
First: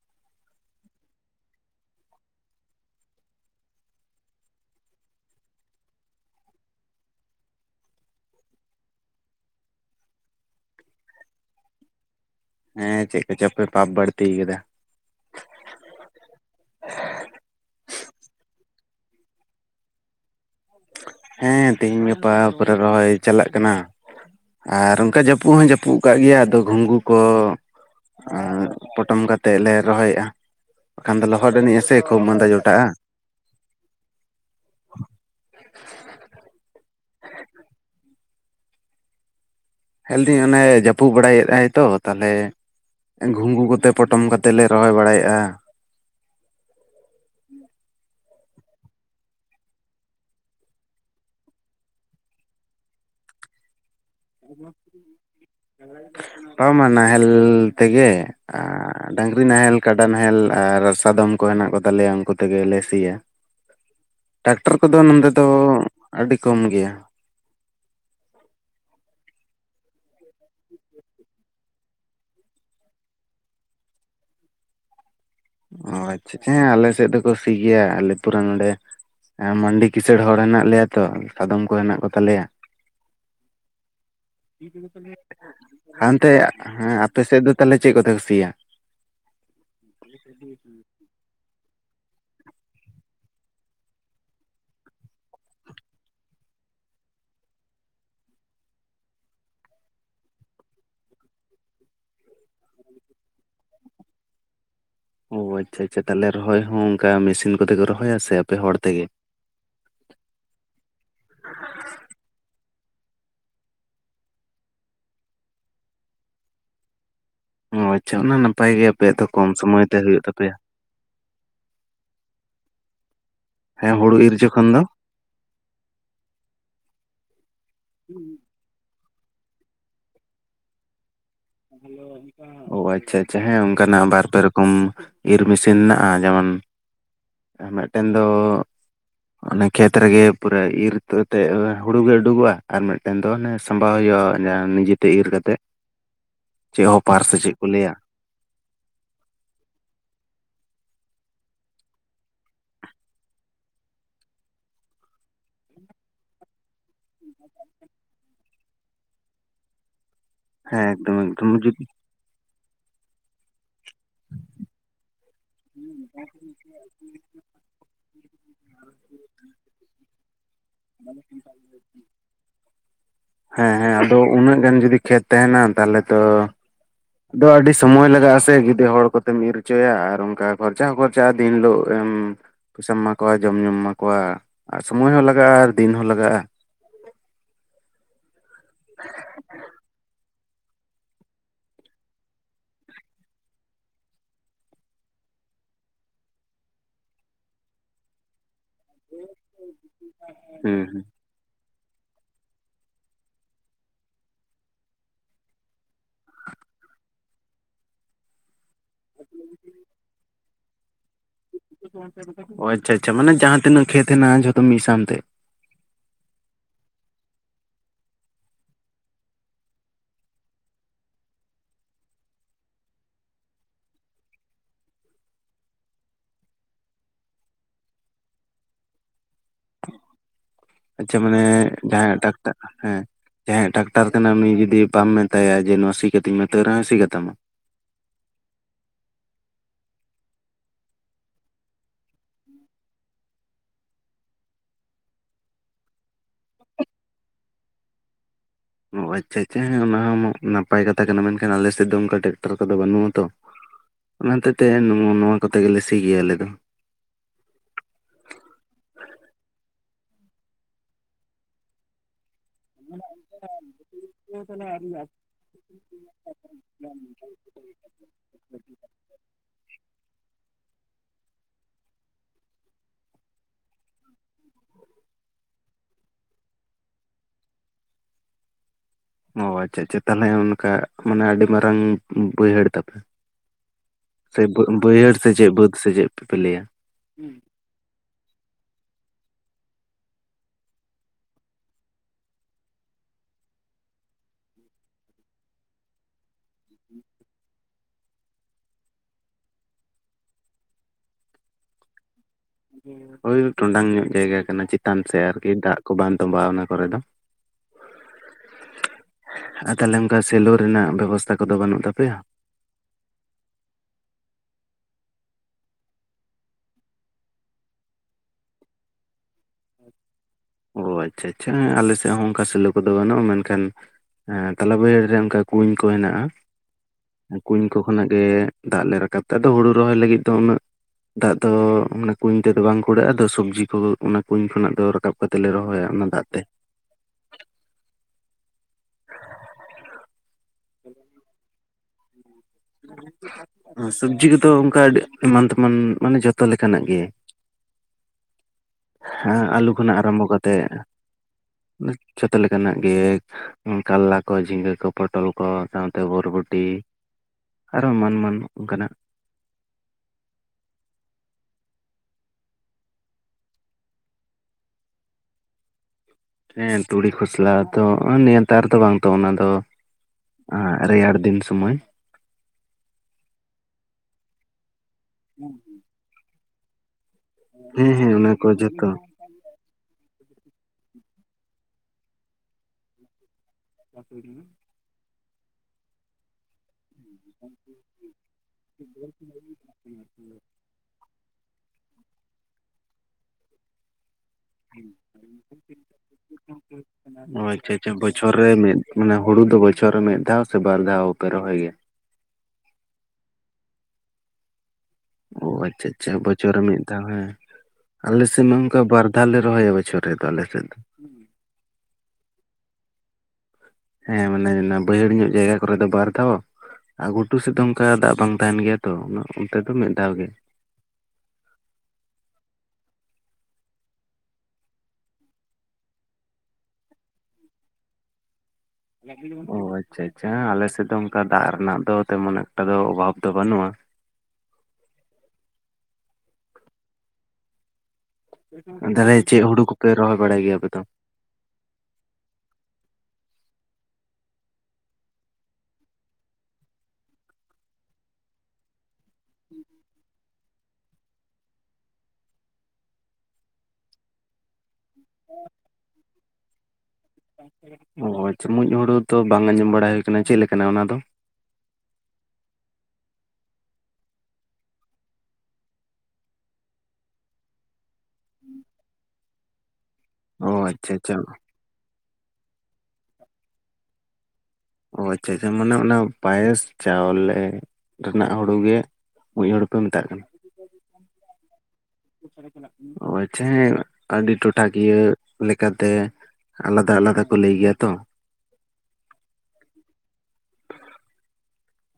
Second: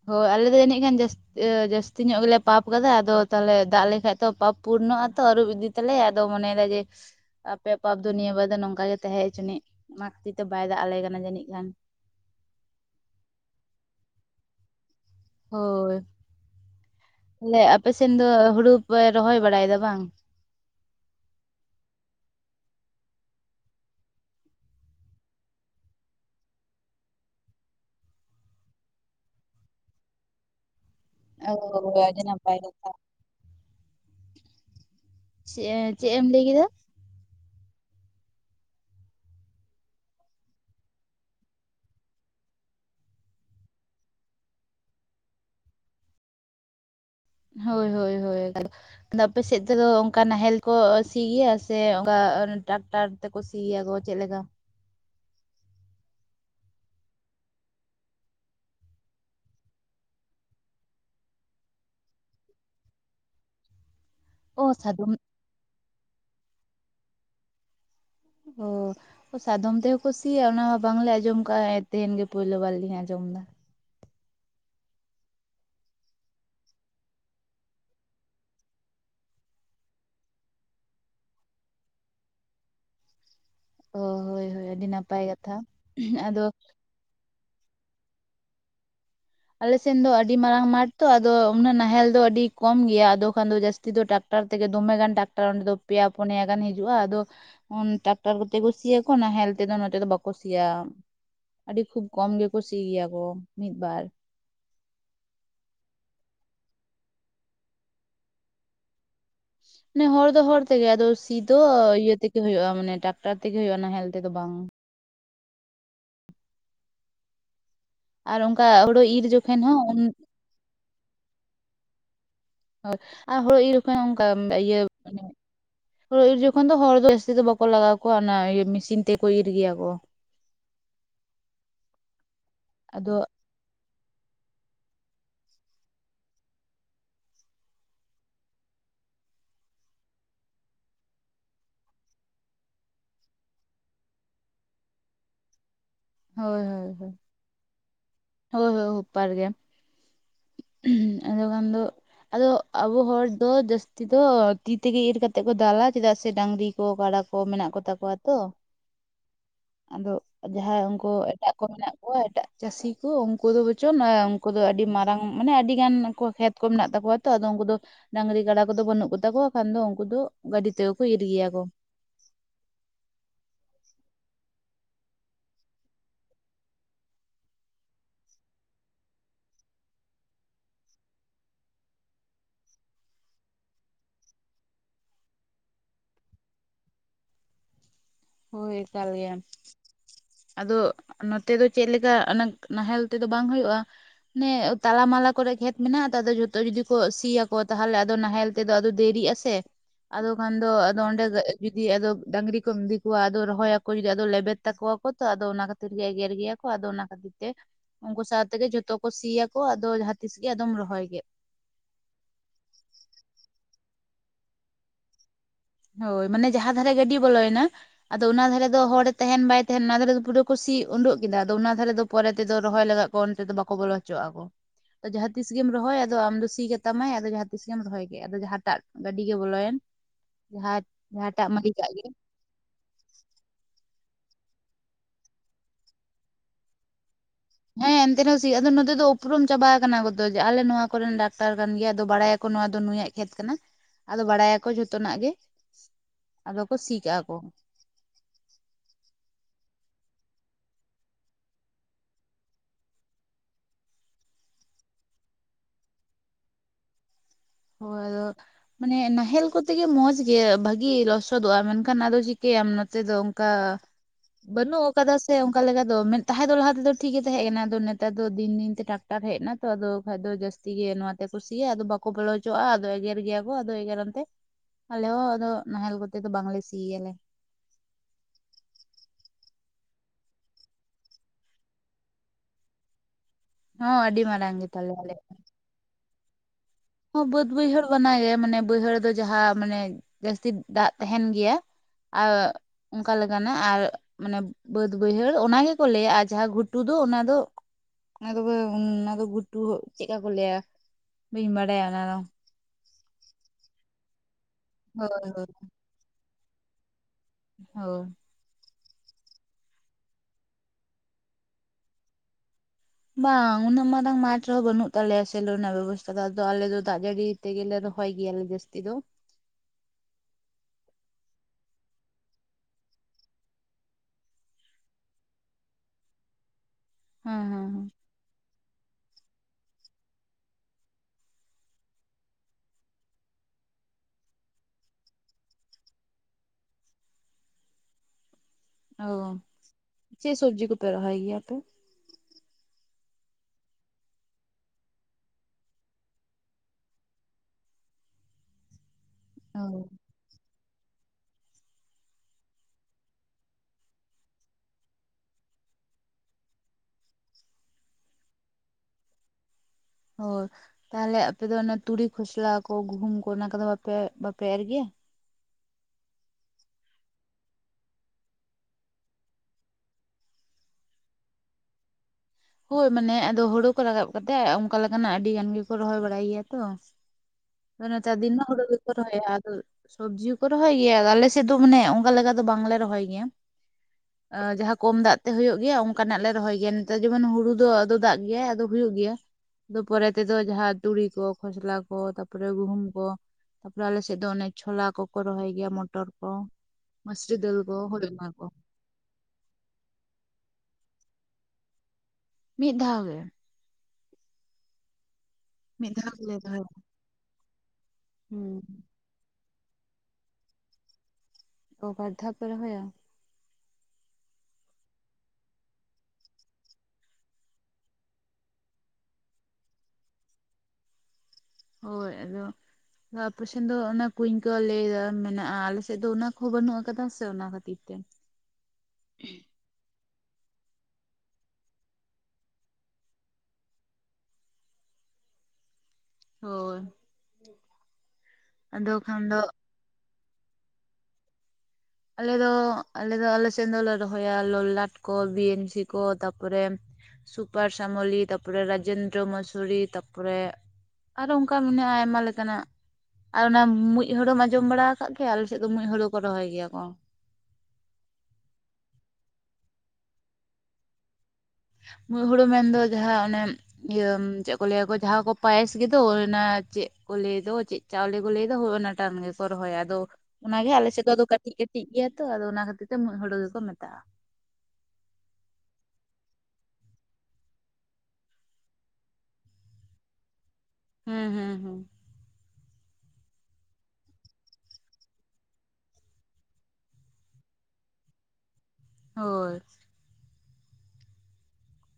ᱦᱳᱭ ᱟᱞᱮ ᱫᱚ ᱡᱟᱹᱱᱤᱡ ᱠᱷᱟᱱ ᱡᱟᱹᱥ ᱤᱭᱟᱹ ᱡᱟᱹᱥᱛᱤ ᱧᱚᱜ ᱜᱮᱞᱮ ᱯᱟᱯ ᱠᱟᱫᱟ ᱟᱫᱚ ᱛᱟᱦᱚᱞᱮ ᱫᱟᱜᱽ ᱞᱮᱠᱷᱟᱡ ᱛᱚ ᱯᱟᱯ ᱯᱩᱨᱱᱚᱜ ᱟ ᱛᱚ ᱟᱹᱨᱩ ᱛᱟᱞᱦᱮ ᱟᱫᱚ ᱢᱚᱱᱮᱫᱟ ᱡᱮ ᱟᱯᱮᱭᱟᱜ ᱯᱟᱯ ᱫᱚ ᱱᱤᱭᱟᱹ ᱵᱟᱨ ᱫᱚ ᱱᱚᱝᱠᱟ ᱜᱮ ᱛᱟᱦᱮᱸᱜ ᱪᱩᱱᱤᱜ ᱚᱱᱟ ᱠᱷᱟᱹᱛᱤᱨ ᱛᱮ ᱵᱟᱭ ᱫᱟᱜᱽ ᱟᱞᱮ ᱠᱟᱱᱟ ᱡᱟᱹᱱᱤᱡ ᱠᱷᱟᱱ ᱦᱮᱸ ᱪᱮᱜ ᱠᱚᱪᱚᱝ ᱯᱮ ᱯᱟᱯ ᱵᱟᱹᱲᱛᱤ ᱠᱟᱫᱟ ᱦᱳᱭ ᱱᱮ ᱟᱯᱮᱥᱮᱱ ᱫᱚ ᱦᱩᱲᱩ ᱯᱮ ᱨᱚᱦᱚᱭ ᱵᱟᱲᱟᱭᱮᱫᱟ ᱵᱟᱝ? ᱦᱮᱸ ᱛᱮᱦᱮᱧ ᱜᱟᱯᱟ ᱯᱚᱨᱮ ᱨᱚᱦᱚᱭ ᱪᱟᱞᱟᱜ ᱠᱟᱱᱟ ᱟᱨ ᱚᱱᱠᱟ ᱡᱟᱹᱯᱩᱜ ᱦᱚᱭ ᱡᱟᱹᱯᱩᱜ ᱠᱟᱜ ᱜᱮᱭᱟ ᱟᱫᱚ ᱜᱩᱝᱜᱩ ᱠᱚ ᱟᱨ ᱯᱚᱴᱚᱢ ᱠᱟᱛᱮᱜ ᱞᱮ ᱨᱚᱦᱚᱭᱮᱫᱼᱟ ᱵᱟᱠᱷᱟᱱ ᱫᱚ ᱞᱚᱦᱚᱫ ᱟᱹᱱᱤᱡ ᱟ ᱥᱮ ᱚ ᱟᱹᱰᱤ ᱠᱷᱩᱵ ᱢᱟᱸᱫᱟ ᱱᱟᱯᱟᱭ ᱡᱚᱴᱟᱜᱼᱟ ᱠᱟᱛᱷᱟ ᱾ ᱪᱮ ᱪᱮᱜ ᱮᱢ ᱞᱟᱹᱭ ᱠᱮᱫᱟ? ᱞᱮᱫᱤᱧ ᱚᱱᱮ ᱡᱟᱹᱯᱩᱜ ᱵᱟᱲᱟᱭᱮᱜᱟᱭ ᱛᱚ ᱛᱟᱦᱚᱞᱮ ᱜᱷᱝᱜᱩ ᱠᱚᱛᱮ ᱯᱚᱴᱚᱢ ᱠᱟᱛᱮᱜ ᱞᱮ ᱨᱚᱦᱚᱭ ᱵᱟᱲᱟᱭᱮᱜᱼᱟ ᱾ ᱦᱳᱭ ᱦᱳᱭ ᱦᱳᱭ ᱾ ᱟᱫᱚ ᱟᱯᱮ ᱥᱮᱫ ᱛᱮᱫᱚ ᱚᱱᱠᱟ ᱱᱟᱦᱮᱞ ᱠᱚ ᱥᱤ ᱜᱮᱭᱟ ᱥᱮ ᱚᱱᱠᱟ ᱴᱟᱠᱴᱟᱨ? ᱛᱮᱠᱩ ᱥᱤ ᱜᱮᱭᱟᱠᱚ ᱪᱮᱫ ᱞᱮᱠᱟ? ᱵᱟᱝ ᱢᱟ ᱱᱟᱦᱮᱞ ᱛᱮᱜᱮ ᱟᱨ ᱰᱟᱝᱨᱤ ᱱᱟᱦᱮᱞ, ᱠᱟᱰᱟ ᱱᱟᱦᱮᱞ ᱟᱨ ᱥᱟᱫᱚᱢ ᱠᱚ ᱦᱮᱱᱟᱜ ᱠᱚ ᱛᱟᱞᱮᱭᱟ ᱩᱱᱠᱩ ᱛᱮᱜᱮᱞᱮ ᱥᱤᱭᱟ‌᱾ ᱚ ᱴᱟᱠᱴᱟᱨ ᱠᱚᱫᱚ ᱥᱟᱫᱚᱢ ᱱᱚᱸᱰᱮ ᱫᱚ ᱟᱹᱰᱤ ᱠᱚᱢ ᱜᱮᱭᱟ ᱾ ᱚ ᱥᱟᱫᱚᱢ ᱛᱮᱦᱚᱸ ᱠᱩ ᱥᱤᱭᱟ ᱚᱱᱟ ᱦᱚᱸ ᱵᱟᱝᱞᱮ ᱟᱸᱡᱚᱢ ᱠᱟᱜᱼᱟ ᱮ ᱛᱮᱦᱮᱧ ᱜᱮ ᱯᱳᱭᱞᱳ ᱵᱟᱨ ᱞᱤᱧ ᱟᱸᱡᱚᱢ ᱫᱟ ᱚ ᱟᱪᱪᱷᱟ ᱦᱮᱸ ᱟᱞᱮ ᱥᱮᱫ ᱫᱚᱠᱚ ᱥᱤ ᱜᱮᱭᱟ ᱟᱞᱮ ᱯᱩᱨᱟ ᱱᱚᱰᱮ ᱦᱮᱸ ᱢᱟᱱᱰᱤ ᱠᱤᱥᱟᱹᱲ ᱦᱚᱲ ᱦᱮᱱᱟᱜ ᱞᱮᱭᱟ ᱛᱚ ᱥᱟᱫᱚᱢ ᱠᱚ ᱦᱮᱱᱟᱜ ᱠᱚ ᱛᱟᱞᱮᱭᱟ ᱚ ᱦᱳᱭ ᱦᱳᱭ ᱟᱹᱰᱤ ᱱᱟᱯᱟᱭ ᱠᱟᱛᱷᱟ ᱾ ᱦᱟᱱᱛᱮ ᱟᱫᱚ ᱟᱯᱮ ᱥᱮᱫ ᱫᱚ ᱛᱟᱞᱦᱮ ᱪᱮᱫ ᱠᱚ ᱛᱮᱯᱮ ᱥᱤᱭᱟ? ᱟᱞᱮᱥᱮᱱ ᱫᱚ ᱟᱹᱰᱤ ᱢᱟᱨᱟᱝ ᱢᱟᱴᱷ ᱛᱚ ᱟᱫᱚ ᱩᱱᱟᱹ ᱱᱟᱦᱮᱞ ᱫᱚ ᱟᱹᱰᱤ ᱠᱚᱢ ᱜᱮᱭᱟ ᱟᱫᱚ ᱠᱷᱟᱱ ᱫᱚ ᱡᱟᱹᱥᱛᱤ ᱫᱚ ᱴᱨᱟᱠᱴᱟᱨ ᱛᱮᱜᱮ ᱫᱚᱢᱮ ᱜᱟᱱ ᱴᱨᱟᱠᱴᱟᱨ ᱚᱸᱰᱮ ᱫᱚ ᱯᱮᱭᱟ ᱯᱚᱱᱭᱟ ᱜᱟᱱ ᱦᱤᱡᱩᱜᱼᱟ ᱟᱫᱚ ᱚᱱᱟ ᱴᱟᱠᱴᱟᱨ ᱠᱚᱛᱮ ᱠᱚ ᱥᱤᱭᱟ ᱠᱚ ᱱᱟᱦᱮᱞ ᱛᱮᱫᱚ ᱱᱚᱛᱮ ᱫᱚ ᱵᱟᱠᱚ ᱥᱤᱭᱟ ᱾ ᱟᱹᱰᱤ ᱠᱷᱩᱵ ᱠᱚᱢ ᱜᱮᱠᱚ ᱥᱤ ᱜᱮᱭᱟ ᱠᱚ ᱢᱤᱫ ᱵᱟᱨ᱾ ᱚ ᱟᱪᱪᱷᱟ ᱟᱪᱪᱷᱟ, ᱛᱟᱦᱞᱮ ᱨᱚᱦᱚᱭ ᱦᱚᱸ ᱚᱝᱠᱟ ᱢᱮᱥᱤᱱ ᱠᱚᱛᱮ ᱠᱚ ᱨᱚᱦᱚᱭᱟ ᱥᱮ ᱟᱯᱮ ᱦᱚᱲ ᱛᱮᱜᱮ? ᱢᱟᱱᱮ ᱦᱚᱲ ᱫᱚ ᱦᱚᱲ ᱛᱮᱜᱮ ᱟᱫᱚ ᱥᱤ ᱫᱚ ᱤᱭᱟᱹ ᱛᱮᱜᱮ ᱦᱳᱭᱳᱜ-ᱟ ᱢᱟᱱᱮ ᱴᱟᱠᱴᱟᱨ ᱛᱮᱜᱮ ᱦᱳᱭᱳᱜ-ᱟ ᱱᱟᱦᱮᱞ ᱛᱮᱫᱚ ᱵᱟᱝ᱾ ᱚ ᱟᱪᱪᱷᱟ ᱚᱱᱟ ᱟᱨ ᱚᱱᱠᱟ ᱱᱟᱯᱟᱭ ᱜᱮ ᱦᱳᱲᱳ ᱟᱯᱮᱭᱟᱜ ᱤᱨ ᱫᱚ ᱠᱚᱢ ᱡᱚᱠᱷᱮᱱ ᱦᱚᱸ ᱥᱩᱢᱟᱹᱭ ᱛᱮ ᱩᱱ ᱦᱳᱭᱳᱜ‌ ᱛᱟᱯᱮᱭᱟ᱾ ᱦᱳᱭ ᱟ ᱦᱳᱲᱳ ᱤᱨ ᱦᱮᱸ ᱠᱷᱚᱡ ᱦᱩᱲᱩ ᱦᱚᱜᱚᱝᱠᱟ ᱤᱨ ᱡᱚᱠᱷᱚᱱ ᱤᱭᱟᱹ ᱫᱚ? ᱦᱩᱲᱩ ᱤᱨ ᱡᱚᱠᱷᱚᱱ ᱫᱚ ᱦᱚᱲ ᱫᱚ ᱡᱟᱹᱥᱛᱤ ᱵᱟᱠ ᱠᱚ ᱞᱟᱜᱟᱣ ᱠᱚᱣᱟ ᱚᱱᱟ ᱤᱭᱟᱹ ᱢᱤᱥᱤᱱ ᱛᱮᱠᱚ ᱤᱨ ᱜᱮᱭᱟ ᱠᱚ᱾ ᱚ ᱟᱫᱚ ᱟᱪᱪᱷᱟ ᱟᱪᱪᱷᱟ ᱦᱮᱸ ᱚᱱᱠᱟᱱᱟᱜ ᱵᱟᱨ ᱯᱮ ᱨᱚ ᱠᱚᱢ ᱤᱨ ᱢᱮᱥᱤᱱ ᱦᱮᱱᱟᱜ-ᱟ, ᱡᱮᱢᱚᱱ ᱢᱮᱜ ᱴᱮᱱ ᱫᱚ ᱚᱱᱮ ᱠᱷᱮᱛ ᱨᱮᱜᱮ ᱯᱩᱨᱟᱹ ᱤᱨ ᱛᱤ ᱛᱮ ᱩᱣᱟᱹ ᱦᱩᱲᱩ ᱜᱮ ᱩᱰᱩᱠᱚᱜ-ᱟ, ᱟᱨ ᱢᱤᱜᱴᱮᱱ ᱫᱚ ᱚᱱᱮ ᱥᱟᱢᱟᱣ ᱦᱩᱭᱩᱜ-ᱟ, ᱚᱧᱟ ᱱᱤᱡᱮᱛᱮ ᱤᱨ ᱠᱟᱛᱜ᱾ ᱦᱳᱭ ᱦᱳᱭ ᱪᱮᱜ ᱦᱳᱭ ᱦᱚᱸᱯᱟᱨ ᱥᱮ ᱪᱮᱜ ᱠᱚ ᱞᱟᱹᱭᱟ᱾ ᱦᱳᱭ ᱦᱳᱭ ᱦᱚᱯᱟᱨ ᱜᱮ᱾ ᱟᱫᱚ ᱜᱟᱱ ᱫᱚ ᱟᱫᱚ ᱟᱵᱚ ᱦᱚᱲ ᱫᱚ ᱡᱟᱹᱥᱛᱤ ᱫᱚ ᱛᱤ ᱛᱮᱜᱮ ᱤᱨ ᱠᱟᱛᱮᱜ ᱠᱚ ᱫᱟᱞᱟ ᱪᱮᱫᱟᱜ ᱥᱮ ᱰᱟᱝᱨᱤ ᱠᱚ ᱠᱟᱰᱟ ᱠᱚ ᱢᱮᱱᱟᱜ ᱠᱚᱛᱟ ᱠᱚᱣᱟ ᱛᱚ᱾ [inaudible] ᱟᱫᱚ ᱦᱮᱸ ᱡᱟᱦᱟᱸᱭ ᱩᱱᱠᱩ ᱮᱠᱫᱚᱢ ᱮᱠᱫᱚᱢ ᱮᱴᱟᱜ ᱠᱚ ᱡᱩᱫᱤ ᱢᱮᱱᱟᱜ ᱦᱚ ᱮᱴᱟᱜ ᱪᱟᱹᱥᱤ ᱠᱚ ᱩᱱᱠᱩ ᱫᱚ ᱵᱚᱪᱚᱱ ᱩᱱᱠᱩ ᱫᱚ ᱟᱹᱰᱤ ᱢᱟᱨᱟᱝ ᱢᱟᱱᱮ ᱟᱹᱰᱤ ᱜᱟᱱ ᱩᱱᱠᱩᱣᱟᱜ ᱠᱷᱮᱛ ᱠᱚ ᱢᱮᱱᱟᱜ ᱛᱟᱠᱚᱣᱟ ᱛᱚ ᱟᱫᱚ ᱩᱱᱠᱩ ᱫᱚ ᱰᱟᱝᱨᱤ ᱜᱟᱰᱟ ᱠᱚᱫᱚ ᱵᱟᱹᱱᱩᱜ ᱠᱚᱛᱟ ᱠᱚᱣᱟ ᱠᱷᱟᱱ ᱫᱚ ᱩᱱᱠᱩ ᱫᱚ ᱜᱟᱹᱰᱤ ᱛᱮᱜᱮ ᱠᱚ ᱤᱨ ᱜᱮᱭᱟ ᱠᱚ᱾ ᱦᱮᱸ ᱦᱮᱸ ᱟᱫᱚ ᱩᱱᱟᱹᱜ ᱜᱟᱱ ᱡᱩᱫᱤ ᱠᱷᱮᱛ ᱛᱟᱦᱮᱱᱟ ᱛᱟᱦᱞᱮ ᱛᱚ ᱫᱚ ᱟᱹᱰᱤ ᱥᱚᱢᱚᱭ ᱞᱟᱜᱟᱜ-ᱟ ᱥᱮ ᱜᱤᱫᱟᱹ ᱦᱚᱲ ᱠᱚᱛᱮᱢ ᱤᱨ ᱦᱚᱪᱚᱭᱟ ᱟᱨ ᱚᱱᱠᱟ ᱠᱷᱚᱨᱪᱟ ᱦᱚᱸ ᱠᱷᱚᱨᱪᱟᱜ-ᱟ ᱫᱤᱱ ᱦᱤᱞᱳᱜ ᱮᱢ ᱯᱚᱭᱥᱟᱢ ᱮᱢᱟ ᱠᱚᱣᱟ ᱡᱚᱢ ᱧᱩᱢ ᱮᱢᱟ ᱠᱚᱣᱟ ᱟᱨ ᱥᱩᱢᱚᱭ ᱦᱚᱸ ᱞᱟᱜᱟᱜ-ᱟ ᱟᱨ ᱫᱤᱱ ᱦᱚᱸ ᱞᱟᱜᱟᱜ-ᱟ᱾ ᱦᱳᱭ ᱮᱠᱟᱞ ᱜᱮᱭᱟᱢ᱾ ᱟᱫᱚ ᱱᱚᱛᱮ ᱫᱚ ᱪᱮᱜ ᱞᱮᱠᱟ ᱟᱹᱱᱟᱠ ᱱᱟᱦᱮᱞ ᱛᱮᱫᱚ ᱵᱟᱝ ᱦᱚᱭᱚᱜ-ᱟ᱾ ᱮ ᱛᱟᱞᱟ ᱢᱟᱞᱟ ᱠᱚᱨᱮ ᱠᱷᱮᱛ ᱢᱮᱱᱟᱜ-ᱟ ᱛᱚ ᱟᱫᱚ ᱡᱷᱚᱛᱚ ᱡᱩᱫᱤ ᱠᱚ ᱥᱤᱭᱟᱠᱚ ᱛᱟᱦᱚᱞᱮ ᱟᱫᱚ ᱱᱟᱦᱮᱞ ᱛ ᱫᱚ ᱟᱫᱚ ᱫᱮᱨᱤᱜ-ᱟ ᱥᱮ, ᱟᱫᱚ ᱠᱷᱟᱱ ᱫᱚ ᱦᱩᱸ ᱟᱫᱚ ᱦᱩᱸ ᱚᱸᱰᱮ ᱫᱚ ᱮᱡᱩᱫᱤ ᱟᱫᱚ ᱰᱟᱝᱨᱤ ᱠᱚ ᱠᱩᱣᱟ ᱟᱫᱚ ᱨᱚᱦᱚᱭᱟᱠᱚ ᱡᱩᱫᱤ ᱟᱫᱚ ᱞᱮᱵᱮᱫ ᱛᱟᱠᱚ ᱣᱟᱠᱚ ᱛᱚ ᱟᱫᱚ ᱚᱱᱟ ᱠᱷᱟᱹᱛᱤᱨ ᱜᱮ ᱮᱜᱮᱨ ᱜᱮᱭᱟ ᱠᱚ᱾ ᱟᱫᱚ ᱚᱱᱟ ᱠᱷᱟᱹᱛᱤᱨ ᱛᱮ ᱩᱱᱠᱩ ᱥᱟᱶᱛᱮᱜᱮ ᱡᱷᱚᱛᱚ ᱠᱚ ᱥᱤᱭᱟᱠᱚ ᱟᱫᱚ ᱡᱟᱦᱟ ᱛᱤᱥ ᱜᱮ ᱟᱫᱚᱢ ᱨᱚᱦᱚᱭ ᱠᱮᱜ᱾ ᱚ ᱟᱪᱪᱷᱟ ᱟᱪᱪᱷᱟ ᱢᱟᱱᱮ ᱡᱟᱦᱟᱸ ᱛᱤᱱᱟᱹᱜ ᱠᱷᱮᱛ ᱦᱮᱱᱟᱜ-ᱟ ᱡᱷᱚᱛᱚ ᱢᱤᱜ ᱥᱟᱱᱛᱮ᱾ ᱦᱳᱸᱭ ᱢᱟᱱᱮ ᱡᱟᱦᱟᱸ ᱫᱷᱟᱨᱮ ᱜᱟᱹᱰᱤ ᱵᱚᱞᱚ ᱭᱮᱱᱟ ᱟᱫᱚ ᱚᱱᱟ ᱫᱷᱟᱨᱮ ᱫᱚ ᱦᱚᱲᱮ ᱛᱮᱦᱮᱱ ᱵᱟᱭ ᱛᱮᱦᱮᱱ ᱚᱱᱟ ᱫᱷᱟᱨᱮ ᱫᱚ ᱯᱩᱨᱟᱹᱣ ᱠᱚ ᱥᱤ ᱩᱰᱩᱜ ᱠᱮᱫᱟ᱾ ᱟᱫᱚ ᱚᱱᱟ ᱫᱷᱟᱨᱮ ᱫᱚ ᱯᱚᱨᱮ ᱛᱮ ᱫᱚ ᱨᱚᱦᱚᱭ ᱞᱟᱜᱟᱜ ᱯᱷᱳᱱ ᱛᱮᱫᱚ ᱵᱟᱠᱚ ᱵᱚᱞᱚ ᱦᱚᱪᱚᱣᱟᱜᱟ ᱠᱚ᱾ ᱟᱫᱚ ᱡᱟᱦᱟᱸ ᱛᱤᱥ ᱜᱮᱢ ᱨᱚᱦᱚᱭ ᱟᱫᱚ ᱟᱢ ᱫᱚ ᱥᱤ ᱠᱟᱛᱟᱢᱟᱭ ᱟᱫᱚ ᱡᱟᱦᱟᱸ ᱛᱤᱥ ᱜᱮᱢ ᱨᱚᱦᱚᱭ ᱠᱮᱜ᱾ ᱟᱫᱚ ᱡᱟᱦᱟ ᱴᱟᱜ ᱜᱟᱹᱰᱤ ᱜᱮ ᱵᱚᱞᱚᱭᱮᱱ ᱡᱟᱦᱟᱸ ᱟᱪᱪᱷᱟ ᱢᱟᱱᱮ ᱡᱟᱦᱟᱸᱴᱟᱜ ᱢᱟᱹᱞᱤᱠᱟᱜ ᱜᱮ ᱡᱟᱦᱟᱸᱭᱟᱜ ᱴᱠᱴᱟᱜ ᱦᱮᱸ᱾ ᱡᱟᱦᱟᱸᱭᱟᱜ ᱴᱟᱠᱴᱟᱨ ᱠᱟᱱᱟ ᱩᱱᱤ ᱡᱩᱫᱤ ᱵᱟᱢ ᱢᱮᱛᱟᱭᱟ ᱡᱮ ᱱᱚᱣᱟ ᱥᱤ ᱠᱟᱛᱤᱧ ᱢᱮ ᱛᱟᱹᱣ ᱨᱮᱦᱚᱸᱭ ᱥᱤ ᱠᱟᱛᱟᱢᱟ? ᱦᱮᱸ ᱮᱱᱛᱮ ᱨᱮᱦᱚ ᱥᱤ, ᱟᱫᱚ ᱱᱚᱛᱮ ᱫᱚ ᱩᱯᱨᱩᱢ ᱪᱟᱵᱟ ᱠᱟᱱᱟ ᱠᱚᱫᱚ ᱡᱮ ᱟᱞᱮ ᱱᱚᱣᱟ ᱠᱚᱨᱮᱱ ᱰᱟᱠᱛᱟᱨ ᱠᱟᱱ ᱜᱮᱭᱟ ᱟᱫᱚ ᱵᱟᱲᱟᱭᱟᱠᱚ᱾ ᱱᱚᱣᱟ ᱫᱚ ᱱᱩᱭᱟᱜ ᱠᱷᱮᱛ ᱠᱟᱱᱟ, ᱟᱫᱚ ᱵᱟᱲᱟᱭᱟᱠᱚ ᱡᱷᱚᱛᱚ ᱱᱟᱜ ᱜᱮ, ᱟᱫᱚ ᱠᱚ ᱥᱤ ᱠᱟᱜᱟ ᱠᱚ᱾ ᱚ ᱟᱪᱪᱷᱟ ᱟᱪᱪᱷᱟ ᱦᱮᱸ ᱚᱱᱟ ᱦᱚᱸ ᱢᱚᱜ ᱱᱟᱯᱟᱭ ᱠᱟᱛᱷᱟ ᱠᱟᱱᱟ ᱢᱮᱱᱠᱷᱟᱱ ᱟᱞᱮᱥᱮᱜ ᱫᱚ ᱚᱱᱠᱟ ᱴᱮᱠᱴᱟᱨ ᱠᱚᱫᱚ ᱵᱟᱹᱱᱩᱜ-ᱟ ᱛᱚ᱾ ᱚᱱᱟ ᱦᱚᱛᱮᱡ ᱛᱮ ᱱᱚᱢᱚ ᱱᱚᱣᱟ ᱠᱚᱛᱮ ᱜᱮᱞᱮ ᱥᱤ ᱜᱮᱭᱟ ᱟᱞᱮ ᱫᱚ᱾ ᱦᱳᱭ ᱟᱫᱚ ᱢᱟᱱᱮ ᱱᱟᱦᱮᱞ ᱠᱚ ᱛᱮᱜᱮ ᱢᱚᱸᱡᱽ ᱜᱮ ᱵᱷᱟᱜᱤ ᱞᱚᱥᱚᱫᱚᱜ-ᱟ ᱢᱮᱱ ᱠᱷᱟᱱ ᱟᱫᱚ ᱪᱤ ᱠᱮᱭᱟᱢ ᱱᱚᱛᱮ ᱫᱚ ᱚᱝᱠᱟ ᱵᱟᱹᱱᱩᱜ ᱟᱠᱟᱫᱟ ᱥᱮ ᱚᱝᱠᱟ ᱞᱮᱠᱟ ᱫᱚ ᱢᱮᱱ ᱛᱟᱦᱮᱸ ᱫᱚ ᱞᱟᱦᱟ ᱛᱮᱫᱚ ᱴᱷᱤᱠ ᱜᱮ ᱛᱮᱦᱮᱜ ᱠᱟᱱᱟ ᱟᱫᱚ ᱱᱮᱛ ᱱᱮᱛᱟᱨ ᱫᱚ ᱫᱤᱱ ᱫᱤᱱ ᱛᱮ ᱴᱟᱠᱴᱟᱨ ᱦᱮᱡ ᱮᱱᱟ ᱛᱚ ᱟᱫᱚ ᱠᱷᱟᱱᱡ ᱫᱚ ᱡᱟᱹᱥᱛᱤ ᱜᱮ ᱱᱚᱣᱟᱛᱮ ᱠᱩᱥᱜᱼᱟ ᱟᱫᱚ ᱵᱟᱠᱚ ᱵᱚᱞ ᱪᱚᱜᱼᱟ ᱟᱫᱚ ᱮᱜᱮᱨ ᱜᱮᱭᱟ ᱠᱚ ᱮᱜᱮᱨ ᱟᱠᱚ ᱟᱞᱮ ᱦᱚᱸ ᱟᱫᱚ ᱱᱟᱦᱮᱞ ᱠᱚᱛᱮ ᱫᱚ ᱵᱟᱝᱞᱮ ᱥᱤ ᱜᱮᱭᱟᱞᱮ᱾ ᱚ ᱟᱪᱪᱷᱟ ᱟᱪᱪᱷᱟ ᱛᱟᱦᱚᱞᱮ ᱚᱱᱠᱟ ᱢᱟᱱᱮ ᱟᱹᱰᱤ ᱢᱟᱨᱟᱝ ᱵᱟᱹᱭᱦᱟᱹᱲ ᱛᱟᱯᱮ᱾ ᱦᱚᱸ ᱟᱹᱰᱤ ᱥᱮ ᱢᱟᱨᱟᱝ ᱜᱮᱛᱟᱞᱮ ᱵᱟᱹᱭᱦᱟᱹᱲ ᱥᱮ ᱪᱮᱫ ᱵᱟᱹᱫᱽ ᱥᱮ ᱪᱮᱫ ᱯᱮ ᱞᱟᱹᱭᱟ? ᱵᱟᱹᱫᱽ ᱵᱟᱹᱭᱦᱟᱹᱲ ᱚᱱᱟ ᱜᱮ ᱢᱟᱱᱮ ᱵᱟᱹᱭᱦᱟᱹᱲ ᱫᱚ ᱡᱟᱦᱟᱸ ᱢᱟᱱᱮ ᱡᱟᱹᱥᱛᱤ ᱫᱟᱜ ᱛᱟᱦᱮᱱ ᱜᱮᱭᱟ᱾ ᱟᱨ ᱚᱱᱠᱟ ᱞᱮᱠᱟᱱᱟᱜ ᱟᱨᱼᱼ ᱢᱟᱱᱮ ᱵᱟᱹᱫᱽ ᱵᱹᱭᱦᱮᱹᱲ ᱚᱱᱟ ᱜᱮᱠᱚ ᱞᱟᱹᱭᱟ ᱟᱨ ᱡᱟᱦᱟᱸ ᱜᱷᱩᱴᱩ ᱫᱚ ᱚᱱᱟ ᱫᱚᱼᱼ ᱚᱱᱟ ᱫᱚ ᱚᱱᱟ ᱫᱚ ᱜᱷᱩᱴᱩ ᱪᱮᱫᱠᱟ ᱠᱚ ᱞᱟᱹᱭᱟ ᱵᱟᱹᱧ ᱵᱟᱲᱟᱭᱟ ᱚᱱᱟ ᱫᱚ᱾ ᱳᱭ ᱴᱚᱸᱰᱟᱝ ᱧᱚᱜ ᱡᱟᱭᱜᱟ ᱠᱟᱱᱟ ᱪᱮᱛᱟᱱ ᱦᱳᱭ ᱥᱮᱫ ᱦᱳᱭ ᱟᱨᱠᱤ ᱫᱟᱜ ᱠᱚ ᱵᱟᱝ ᱛᱚᱸᱵᱟᱜᱼᱟ ᱚᱱᱟ ᱠᱚᱨᱮ ᱫᱚ᱾ ᱦᱳᱭ᱾ ᱟᱨ ᱛᱟᱦᱚᱞᱮ ᱚᱱᱠᱟ ᱥᱮᱞᱚ ᱨᱮᱱᱟᱜ ᱵᱮᱵᱚᱥᱛᱷᱟ ᱠᱚᱫᱚ ᱵᱟᱹᱱᱩᱜ ᱛᱟᱯᱮᱭᱟ? ᱵᱟᱝ ᱩᱱᱟᱹᱜ ᱢᱟᱨᱟᱝ ᱢᱟᱴᱷ ᱨᱮᱦᱚᱸ ᱵᱟᱹᱱᱩᱜ ᱛᱟᱞᱮᱭᱟ ᱥᱮᱞᱚ ᱨᱮᱱᱟᱜ ᱵᱮᱵᱚᱥᱛᱷᱟ ᱫᱚ ᱟᱫᱚ ᱟᱞᱮᱚ ᱫᱟᱜ ᱡᱟᱹᱲᱤᱼᱼ ᱛᱮᱜᱮ ᱞᱮ ᱨᱚᱦᱚᱣ ᱜᱮᱭᱟ ᱞᱮ ᱡᱟᱥᱛᱤ ᱫᱚ᱾ ᱚ ᱟᱪᱪᱷᱟ ᱟᱪᱪᱷᱟ ᱟᱞᱮᱥᱮᱫ ᱦᱚᱸ ᱚᱱᱠᱟ ᱥᱮᱞᱳ ᱠᱚᱫᱚ ᱵᱟᱹᱱᱩᱜᱼᱟ ᱢᱮᱱᱠᱷᱟᱱᱼᱼ ᱦᱮᱸ ᱛᱟᱞᱟ ᱵᱟᱭᱦᱟᱹᱲ ᱨᱮ ᱚᱱᱠᱟ ᱠᱩᱧ ᱠᱚ ᱦᱮᱱᱟᱜᱼᱟ ᱦᱮᱸ ᱠᱩᱧ ᱦᱮᱸ ᱠᱚ ᱦᱮᱸ ᱠᱷᱚᱱᱟᱜ ᱼᱼ ᱜᱮ ᱫᱟᱜ ᱞᱮ ᱨᱟᱠᱟᱵ ᱫᱚ ᱟᱫᱚ ᱦᱩᱲᱩ ᱨᱚᱦᱚᱭ ᱞᱟᱹᱜᱤᱫ ᱫᱚ ᱩᱱᱟᱹᱜᱼᱼ ᱫᱟᱜ ᱫᱚ ᱚᱱᱟ ᱠᱩᱧ ᱛᱮ ᱫᱚ ᱵᱟᱝ ᱠᱩᱲᱟᱹᱜᱼᱟ ᱛᱚ ᱥᱚᱵᱽᱡᱤ ᱠᱚ ᱚᱱᱟ ᱠᱩᱧ ᱠᱷᱚᱱᱟᱜ ᱫᱚ ᱨᱟᱠᱟᱵᱼᱼ ᱠᱟᱛᱮᱞ ᱞᱮ ᱨᱚᱦᱚᱭᱹᱟ ᱚᱱᱟ ᱫᱟᱜ ᱛᱮ᱾ ᱚ ᱪᱮᱫ ᱥᱚᱵᱽᱡᱤ ᱠᱚᱯᱮ ᱨᱚᱦᱚᱭ ᱜᱮ ᱯᱮ? ᱥᱚᱵᱽᱡᱤ ᱠᱚᱫᱚ ᱚᱱᱠᱟ ᱮᱢᱟᱱ ᱛᱮᱢᱟᱱ ᱢᱟᱱᱮ ᱡᱚᱛᱚ ᱞᱮᱠᱟᱱᱟᱜ ᱜᱮ᱾ ᱦᱮᱸ ᱚ ᱟᱞᱩ ᱠᱷᱚᱱᱟᱜ ᱟᱨᱟᱢᱵᱷᱚ ᱠᱟᱛᱮᱫᱼᱼ ᱡᱚᱛᱚ ᱞᱮᱠᱟᱱᱟᱸᱜ ᱜᱮ᱾ ᱠᱟᱨᱞᱟ ᱠᱚ ᱡᱷᱤᱸᱜᱟ ᱠᱚ ᱯᱚᱴᱚᱞ ᱠᱚ ᱥᱟᱶᱛᱮ ᱵᱚᱨᱵᱷᱴᱤ᱾ ᱟᱨᱚ ᱮᱢᱟᱱ ᱮᱢᱟᱱ ᱚᱱᱠᱟᱱᱟᱜ᱾ ᱚ ᱛᱟᱦᱚᱞᱮ ᱟᱯᱮ ᱫᱚ ᱚᱱᱟ ᱛᱩᱲᱤ ᱠᱷᱚᱥᱞᱟ ᱠᱚ ᱜᱩᱦᱩᱢ ᱠᱚ ᱚᱱᱟ ᱠᱚᱫᱚ ᱵᱟᱯᱮ ᱵᱟᱯᱮ ᱮᱨ ᱜᱮᱭᱟ? ᱦᱮᱸ ᱛᱩᱲᱤ ᱠᱷᱚᱥᱞᱟ ᱫᱚ ᱱᱮᱛᱟᱨ ᱫᱚ ᱵᱟᱝ ᱛᱚ ᱚᱱᱟ ᱫᱚᱼᱼ ᱦᱚ ᱨᱮᱭᱟᱲ ᱫᱤᱱ ᱥᱚᱢᱚᱭ᱾ ᱦᱳᱸᱭ ᱢᱟᱱᱮ ᱟᱫᱚ ᱦᱩᱲᱩ ᱠᱚ ᱨᱟᱠᱟᱵ ᱠᱟᱛᱮᱜ ᱚᱱᱠᱟ ᱞᱮᱠᱟᱱᱟᱜ ᱟᱹᱰᱤ ᱜᱟᱱ ᱜᱮᱠᱚ ᱨᱚᱦᱚᱭ ᱵᱟᱲᱟᱭ ᱜᱮᱭᱟ ᱛᱚᱼᱼ ᱦᱮᱸ ᱚᱱᱟ ᱦᱮᱸ ᱡᱟᱫᱤᱱ ᱢᱟ ᱠᱚ ᱦᱩᱲᱩ ᱡᱚᱛᱚ ᱜᱮᱠᱚ ᱨᱚᱦᱚᱭᱼᱟᱫᱚ᱾ ᱥᱚᱵᱽᱡᱤ ᱠᱚ ᱨᱚᱦᱚᱭ ᱜᱮᱭᱟ ᱟᱞᱮᱥᱮᱫ ᱫᱚ ᱢᱟᱱᱮ ᱚᱱᱠᱟ ᱞᱮᱠᱟ ᱫᱚ ᱵᱟᱝᱞᱮ ᱨᱚᱦᱚᱭ ᱜᱮᱭᱟ᱾ ᱚ ᱡᱟᱦᱟᱸ ᱠᱚᱢ ᱫᱟᱜ ᱛᱮ ᱦᱩᱭᱩᱜ ᱜᱮᱭᱟ ᱚᱱᱠᱟᱱᱟᱜ ᱞᱮ ᱨᱚᱦᱚᱭ ᱜᱮᱭᱟ ᱱᱤᱛᱚᱼᱼ ᱡᱮᱢᱚᱱ ᱦᱩᱲᱩ ᱫᱚ ᱟᱫᱚ ᱫᱟᱜ ᱜᱮᱭᱟ ᱟᱫᱚ ᱦᱩᱭᱩᱜ ᱜᱮᱭᱟ᱾ ᱟᱫᱚ ᱯᱚᱨᱮ ᱛᱮᱫᱚ ᱡᱟᱦᱟᱸ ᱛᱩᱲᱤ ᱠᱚ ᱠᱷᱚᱥᱞᱟ ᱠᱚ ᱛᱟᱯᱚᱨᱮᱼᱼ ᱛᱟᱯᱚᱨᱮ ᱜᱩᱦᱩᱢ ᱠᱚ ᱛᱟᱯᱚᱨᱮ ᱟᱞᱮᱥᱮᱫ ᱫᱚ ᱚᱱᱮᱠᱼᱼ ᱪᱷᱚᱞᱟ ᱠᱚᱠᱚ ᱨᱚᱦᱚᱭ ᱜᱮᱭᱟ ᱢᱚᱴᱚᱨ ᱠᱚ ᱢᱟᱥᱨᱤ ᱫᱟ. ᱞ ᱟᱪᱪᱷᱟ ᱠᱚ ᱟᱪᱪᱷᱟ ᱦᱚᱨᱮᱫ ᱵᱚᱪᱷᱚᱨ ᱠᱚᱼᱼ ᱨᱮ ᱢᱤᱫ ᱢᱟᱱᱮ ᱦᱩᱲᱩ ᱫᱚ ᱵᱚᱪᱷᱚᱨ ᱨᱮ ᱢᱤᱫ ᱫᱷᱟᱣ ᱥᱮ ᱵᱟᱨ ᱫᱷᱟᱣ ᱯᱮ ᱨᱚᱦᱚᱭ ᱜᱮᱭᱟ? ᱢᱤᱫ ᱫᱷᱟᱣ ᱜᱮ᱾ ᱚ ᱟᱪᱪᱷᱟ ᱢᱤᱫ ᱟᱪᱪᱷᱟ ᱫᱷᱟᱣ ᱜᱮᱞᱮ ᱵᱚᱪᱷᱚᱨ ᱨᱮ ᱨᱚᱦᱚᱭᱟ ᱢᱤᱫ ᱫᱷᱟᱣ ᱦᱮᱸ ᱟᱞᱮᱥᱮᱫ ᱢᱟ ᱦᱩᱸ ᱚᱱᱠᱟ ᱵᱟᱨ ᱫᱷᱟᱼᱼ ᱵᱟᱞᱮ ᱨᱚᱦᱭᱟ ᱵᱚᱪᱷᱚᱨ ᱨᱮᱫᱚ ᱟᱞᱮ ᱥᱮᱫ ᱫᱚᱼᱼ ᱵᱟᱨ ᱫᱷᱟᱳ ᱯᱮ ᱨᱚᱦᱚᱭᱟ᱾ ᱦᱮᱸ ᱢᱟᱱᱮ ᱵᱟᱹᱭᱦᱟᱹᱲ ᱧᱚᱜ ᱡᱟᱭᱜᱟ ᱠᱚᱨᱮ ᱫᱚ ᱵᱟᱨ ᱫᱷᱟᱣ᱾ ᱟᱨ ᱜᱷᱩᱴᱩ ᱥᱮᱫ ᱫᱚ ᱚᱱᱠᱟ ᱫᱟᱜ ᱵᱟᱝ ᱛᱟᱦᱮᱱ ᱜᱮᱭᱟ ᱛᱚ ᱚᱱᱛᱮ ᱫᱚ ᱢᱤᱫ ᱫᱷᱟᱣ ᱜᱮ᱾ ᱦᱳᱭ ᱟᱫᱚᱼᱼ ᱟᱯᱮ ᱥᱮᱱ ᱫᱚ ᱚᱱᱟ ᱠᱩᱧ ᱠᱚ ᱞᱟ. ᱭ ᱫᱟ ᱢᱮᱱᱟᱜᱼᱟ ᱟᱞᱮᱥᱮᱫ ᱫᱚ ᱚᱱᱟ ᱠᱚᱦᱚᱸ ᱵᱟᱹᱱᱩᱜ ᱟᱠᱟᱫᱟ ᱥᱮ ᱚᱱᱟ ᱠᱷᱟᱹᱛᱤᱨ ᱛᱮᱼᱼ [inaudible] ᱚ ᱟᱪᱪᱷᱟ ᱟᱪᱪᱷᱟ ᱟᱞᱮᱥᱮᱫ ᱫᱚ ᱚᱱᱠᱟ ᱫᱟᱜ ᱨᱮᱱᱟᱜ ᱫᱚ ᱛᱮᱢᱚᱱ ᱮᱠᱴᱟ ᱫᱚ ᱚᱵᱷᱟᱵ ᱫᱚ ᱵᱟᱹᱱᱩᱜᱼᱟ, ᱦᱳᱭ᱾ ᱟ ᱟᱫᱚ ᱛᱟᱦᱚᱞᱮ ᱠᱷᱟᱱ ᱫᱚ ᱪᱮᱫ ᱦᱩᱲᱩ ᱠᱚᱯᱮ ᱨᱚᱦᱚᱭ ᱵᱟᱲᱟᱭ ᱜᱮᱭᱟ ᱟᱯᱮ ᱫᱚ? ᱟᱞᱮ ᱫᱚ ᱟᱞᱮ ᱫᱚ ᱟᱞᱮ ᱥᱮᱫ ᱫᱚᱞᱮ ᱨᱚᱦᱚᱭᱟ ᱞᱚᱞᱟᱴ ᱠᱚ ᱵᱤᱱᱥᱤ ᱠᱚ ᱛᱟᱨᱯᱚᱨᱮ ᱥᱩᱯᱟᱨ ᱥᱟᱢᱚᱞᱤ ᱛᱟᱯᱚᱨᱮ ᱨᱟᱡᱮᱱᱫᱨᱚ ᱢᱚᱥᱩᱨᱤ ᱛᱟ ᱯᱚᱨᱮ ᱟᱨᱚ ᱚᱱᱠᱟ ᱢᱮᱱᱟᱜᱼᱟ ᱟᱭᱢᱟ ᱞᱮᱠᱟᱱᱟᱜ᱾ ᱟᱨ ᱚᱱᱟ ᱢᱩᱸᱡ ᱦᱩᱲᱩᱢ ᱟᱸᱡᱚᱢ ᱵᱟᱲᱟ ᱠᱟᱜ ᱜᱮᱭᱟ ᱟᱞᱮᱥᱮᱫ ᱫᱚ ᱢᱩᱸᱡ ᱦᱩᱲᱩ ᱠᱚ ᱨᱚᱦᱚᱭ ᱜᱮᱭᱟ ᱠᱚ᱾ ᱚ ᱟᱪᱪᱷᱟ ᱢᱩᱡ ᱦᱩᱲᱩ ᱛᱚ ᱵᱟᱝ ᱟᱸᱡᱚᱢ ᱵᱟᱲᱟ ᱦᱩᱭ ᱟᱠᱟᱱᱟ ᱚᱱᱟ ᱪᱮᱫ ᱞᱮᱠᱟᱱᱟ ᱚᱱᱟ ᱫᱚ? ᱢᱩᱡ ᱦᱩᱲᱩ ᱢᱮᱱᱫᱚ ᱡᱟᱦᱟᱸ ᱚᱱᱮ ᱤᱭᱟᱹ ᱪᱮᱫ ᱠᱚ ᱞᱟᱹᱭᱟᱠᱚ ᱡᱟᱦᱟᱸ ᱠᱚ ᱯᱟᱭᱮᱥ ᱜᱮᱫᱚ ᱚᱱᱟ ᱪᱮᱫ ᱠᱚ ᱞᱟᱹᱭᱮᱫ ᱪᱮᱫ ᱪᱟᱣᱞᱮ ᱠᱚ ᱞᱟᱹᱭ ᱫᱚ ᱦ ᱚᱱᱟ ᱴᱟᱝ ᱜᱮᱠᱚ ᱨᱚᱦᱚᱭᱟ, ᱟᱫᱚ ᱚ ᱚᱱᱟᱜᱮ ᱟᱞᱮ ᱟᱪᱪᱷᱟ ᱥᱮᱫ ᱟᱪᱪᱷᱟ ᱫᱚᱫᱚ ᱠᱟᱹᱴᱤᱡ ᱠᱟᱹᱴᱤᱡ ᱜᱮᱭᱟ ᱛᱚ ᱟᱫᱚ ᱚᱱᱟ ᱠᱷᱟᱹᱛᱤᱨ ᱛᱮ ᱢᱩᱡ ᱦᱩᱲᱩ ᱜᱮᱠᱚ ᱢᱮᱛᱟᱜᱼᱟ᱾ ᱚ ᱟᱪᱪᱷᱟ ᱟᱪᱪᱷᱟ ᱢᱟᱱᱮ ᱚᱱᱟ ᱯᱟᱭᱮᱥ ᱪᱟᱣᱞᱮ ᱨᱮᱱᱟᱜ ᱦᱩᱲᱩ ᱜᱮ ᱢᱩᱡ ᱦᱚᱲᱩ ᱯᱮ ᱢᱮᱛᱟᱜ ᱠᱟᱱᱟ᱾ ᱦᱮᱸ ᱦᱮᱸ ᱦᱮᱸ᱾ ᱚ ᱟᱪᱪᱷᱟ ᱦᱮᱸ ᱟᱹᱰᱤ ᱴᱚᱴᱷᱟᱠᱤᱭᱟᱹ ᱞᱮᱠᱟᱛᱮ ᱟᱞᱟᱫᱟ ᱟᱞᱟᱫᱟ ᱠᱚ ᱞᱟᱹᱭ ᱜᱮᱭᱟ ᱛᱚ, ᱦᱳᱭ᱾